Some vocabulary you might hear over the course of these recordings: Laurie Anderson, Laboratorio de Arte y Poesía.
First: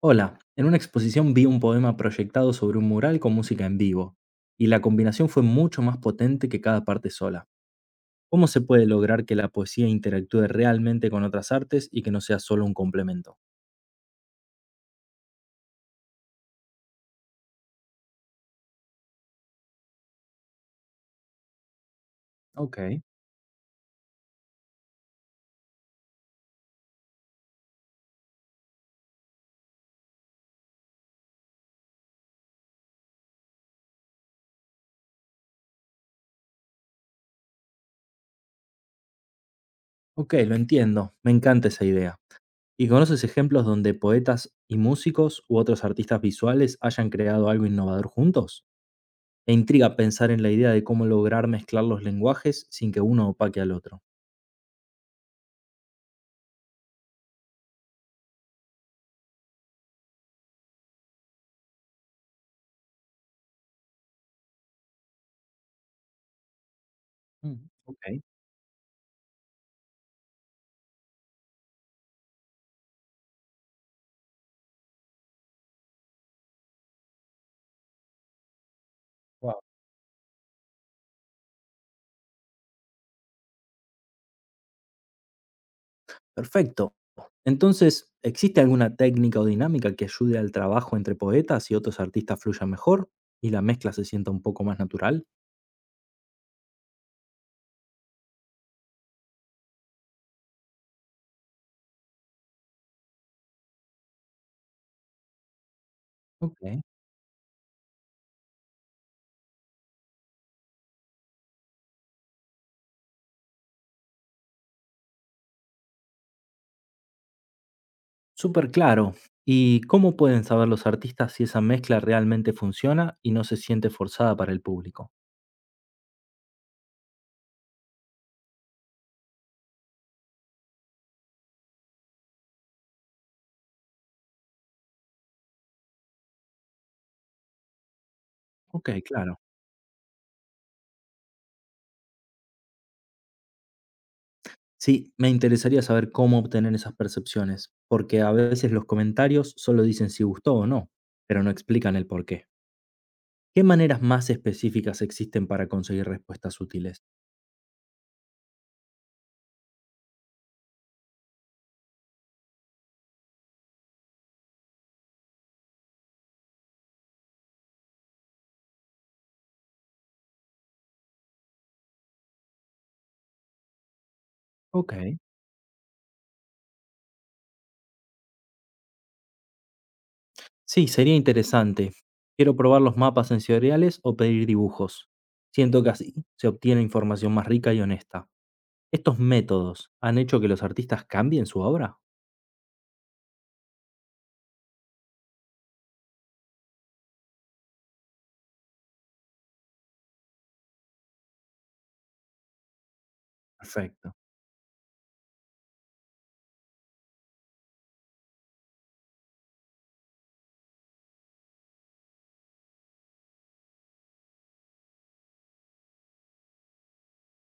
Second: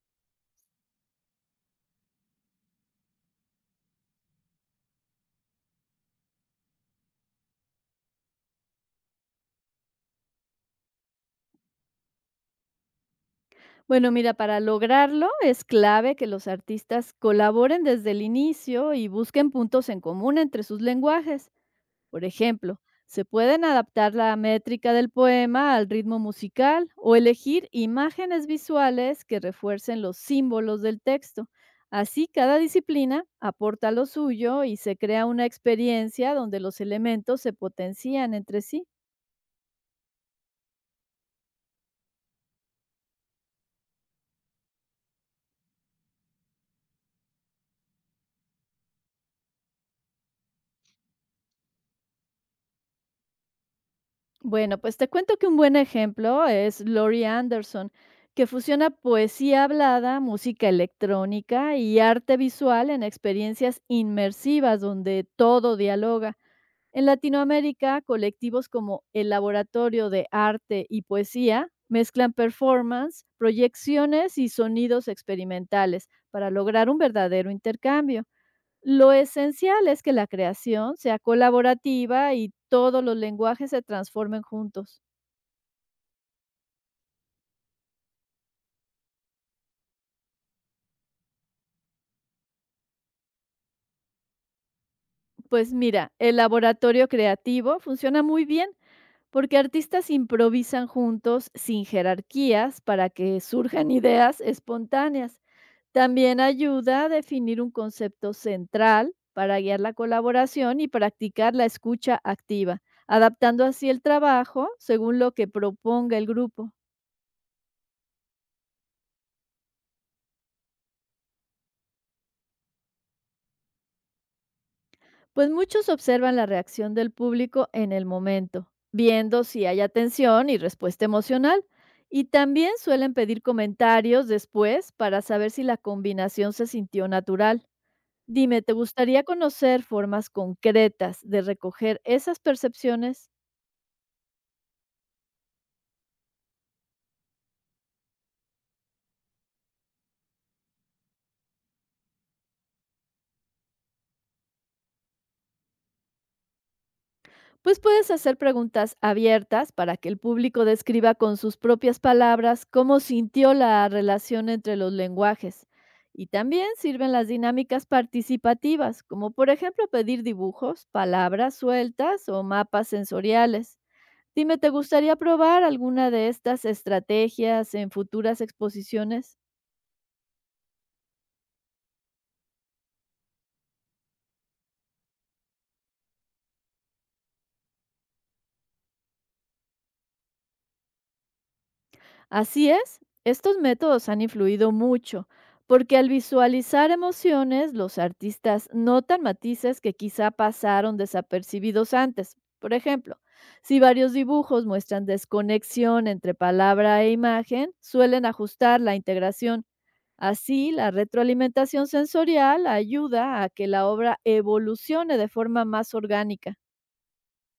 Hola, en una exposición vi un poema proyectado sobre un mural con música en vivo, y la combinación fue mucho más potente que cada parte sola. ¿Cómo se puede lograr que la poesía interactúe realmente con otras artes y que no sea solo un complemento? Bueno, mira, para lograrlo es clave que los artistas colaboren desde el inicio y busquen puntos en común entre sus lenguajes. Por Ok, ejemplo, se pueden adaptar la métrica del poema al ritmo musical o elegir imágenes visuales que refuercen los símbolos del texto. Así, cada disciplina aporta lo suyo y se crea una experiencia donde los elementos se potencian entre sí. ok, lo entiendo, me encanta esa idea. ¿Y conoces ejemplos donde poetas y músicos u otros artistas visuales hayan creado algo innovador juntos? Me intriga pensar en la idea de cómo lograr mezclar los lenguajes sin que uno opaque al otro. Bueno, pues te cuento que un buen ejemplo es Laurie Anderson, que fusiona poesía hablada, música electrónica y arte visual en experiencias inmersivas donde todo dialoga. En Mm, Latinoamérica, ok. colectivos como el Laboratorio de Arte y Poesía mezclan performance, proyecciones y sonidos experimentales para lograr un verdadero intercambio. Lo esencial es que la creación sea colaborativa y todos los lenguajes se transformen juntos. Perfecto. Entonces, ¿existe alguna técnica o dinámica que ayude al trabajo entre poetas y otros artistas fluya mejor y la mezcla se sienta un poco más natural? Pues mira, el laboratorio creativo funciona muy bien porque artistas improvisan juntos sin jerarquías para que surjan ideas espontáneas. También Ok. ayuda a definir un concepto central para guiar la colaboración y practicar la escucha activa, adaptando así el trabajo según lo que proponga el grupo. Súper claro. ¿Y cómo pueden saber los artistas si esa mezcla realmente funciona y no se siente forzada para el público? Pues muchos observan la reacción del público en el momento, viendo si hay atención y respuesta emocional. Y también suelen pedir comentarios después para saber si la combinación se sintió natural. Dime, ¿te Ok, gustaría claro. conocer formas concretas de recoger esas percepciones? Sí, me interesaría saber cómo obtener esas percepciones, porque a veces los comentarios solo dicen si gustó o no, pero no explican el por qué. ¿Qué maneras más específicas existen para conseguir respuestas útiles? Pues puedes hacer preguntas abiertas para que el público describa con sus propias palabras cómo sintió la relación entre los lenguajes. Y también sirven las dinámicas participativas, como por ejemplo pedir dibujos, palabras sueltas o mapas sensoriales. Dime, ¿te gustaría Ok. probar alguna de estas estrategias en futuras exposiciones? Sí, sería interesante. Quiero probar los mapas sensoriales o pedir dibujos. Siento que así se obtiene información más rica y honesta. ¿Estos métodos han hecho que los artistas cambien su obra? Así es, estos métodos han influido mucho, porque al visualizar emociones, los artistas notan matices que quizá pasaron desapercibidos antes. Por ejemplo, si varios Perfecto. dibujos muestran desconexión entre palabra e imagen, suelen ajustar la integración. Así, la retroalimentación sensorial ayuda a que la obra evolucione de forma más orgánica.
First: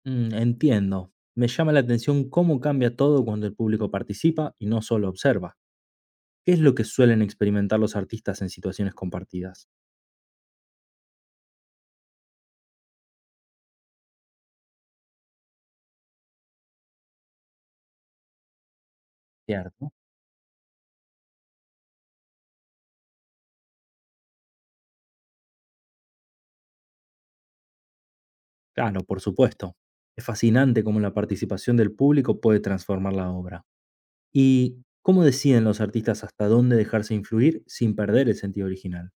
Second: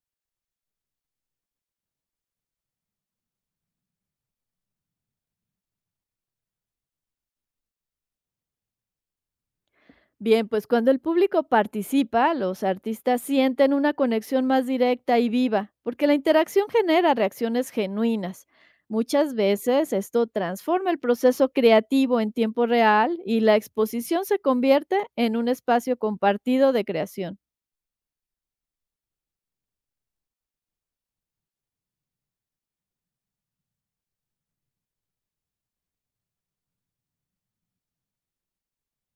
Mm, entiendo. Me llama la atención cómo cambia todo cuando el público participa y no solo observa. ¿Qué es lo que suelen experimentar los artistas en situaciones compartidas? Bien, pues cuando el público participa, los artistas sienten una conexión más directa y viva, porque la interacción genera reacciones genuinas. Muchas Cierto. veces esto transforma el proceso creativo en tiempo real y la exposición se convierte en un espacio compartido de creación. Claro, por supuesto. Es fascinante cómo la participación del público puede transformar la obra. ¿Y cómo deciden los artistas hasta dónde dejarse influir sin perder el sentido original?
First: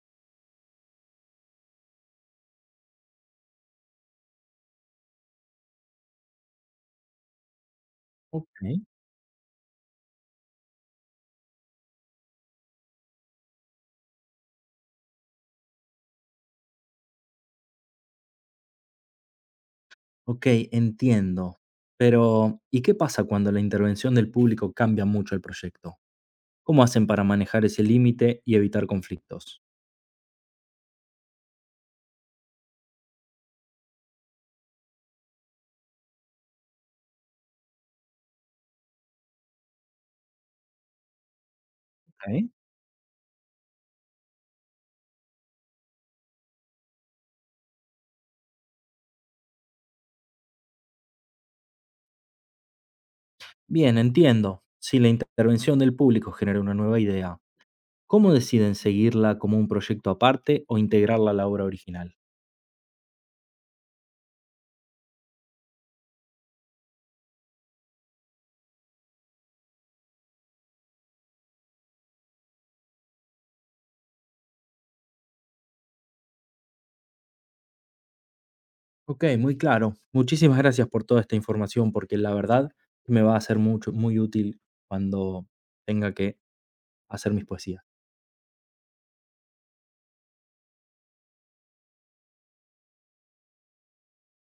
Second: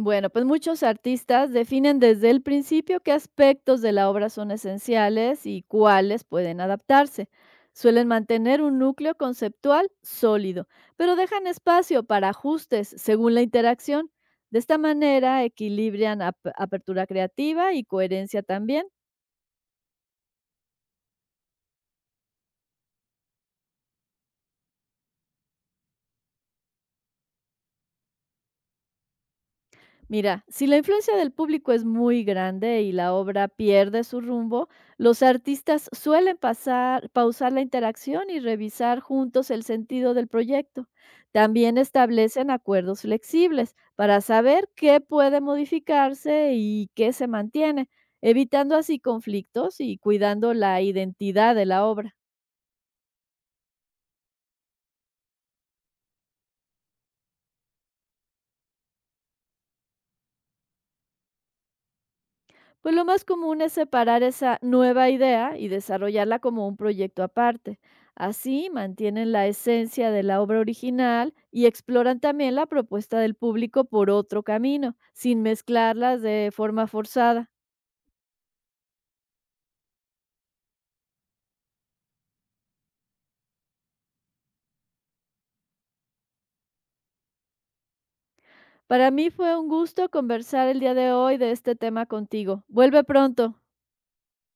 Bueno, pues muchos artistas definen desde el principio qué aspectos de la obra son esenciales y cuáles pueden adaptarse. Suelen Ok. mantener un núcleo conceptual sólido, pero dejan espacio para ajustes según la interacción. De esta manera equilibran apertura creativa y coherencia también. Ok, entiendo. Pero, ¿y qué pasa cuando la intervención del público cambia mucho el proyecto? ¿Cómo hacen para manejar ese límite y evitar conflictos? Mira, si la influencia del público es muy grande y la obra pierde su rumbo, los artistas suelen pasar, pausar la interacción y revisar juntos el sentido del proyecto. También Ok. establecen acuerdos flexibles para saber qué puede modificarse y qué se mantiene, evitando así conflictos y cuidando la identidad de la obra. Bien, entiendo. Si la intervención del público genera una nueva idea, ¿cómo deciden seguirla como un proyecto aparte o integrarla a la obra original? Pues lo más común es separar esa nueva idea y desarrollarla como un proyecto aparte. Así mantienen la esencia de la obra original y exploran también la propuesta del público por otro camino, sin mezclarlas de forma forzada. Ok, muy claro. Muchísimas gracias por toda esta información, porque la verdad me va a ser mucho, muy útil cuando tenga que hacer mis poesías. Para mí fue un gusto conversar el día de hoy de este tema contigo. Vuelve pronto.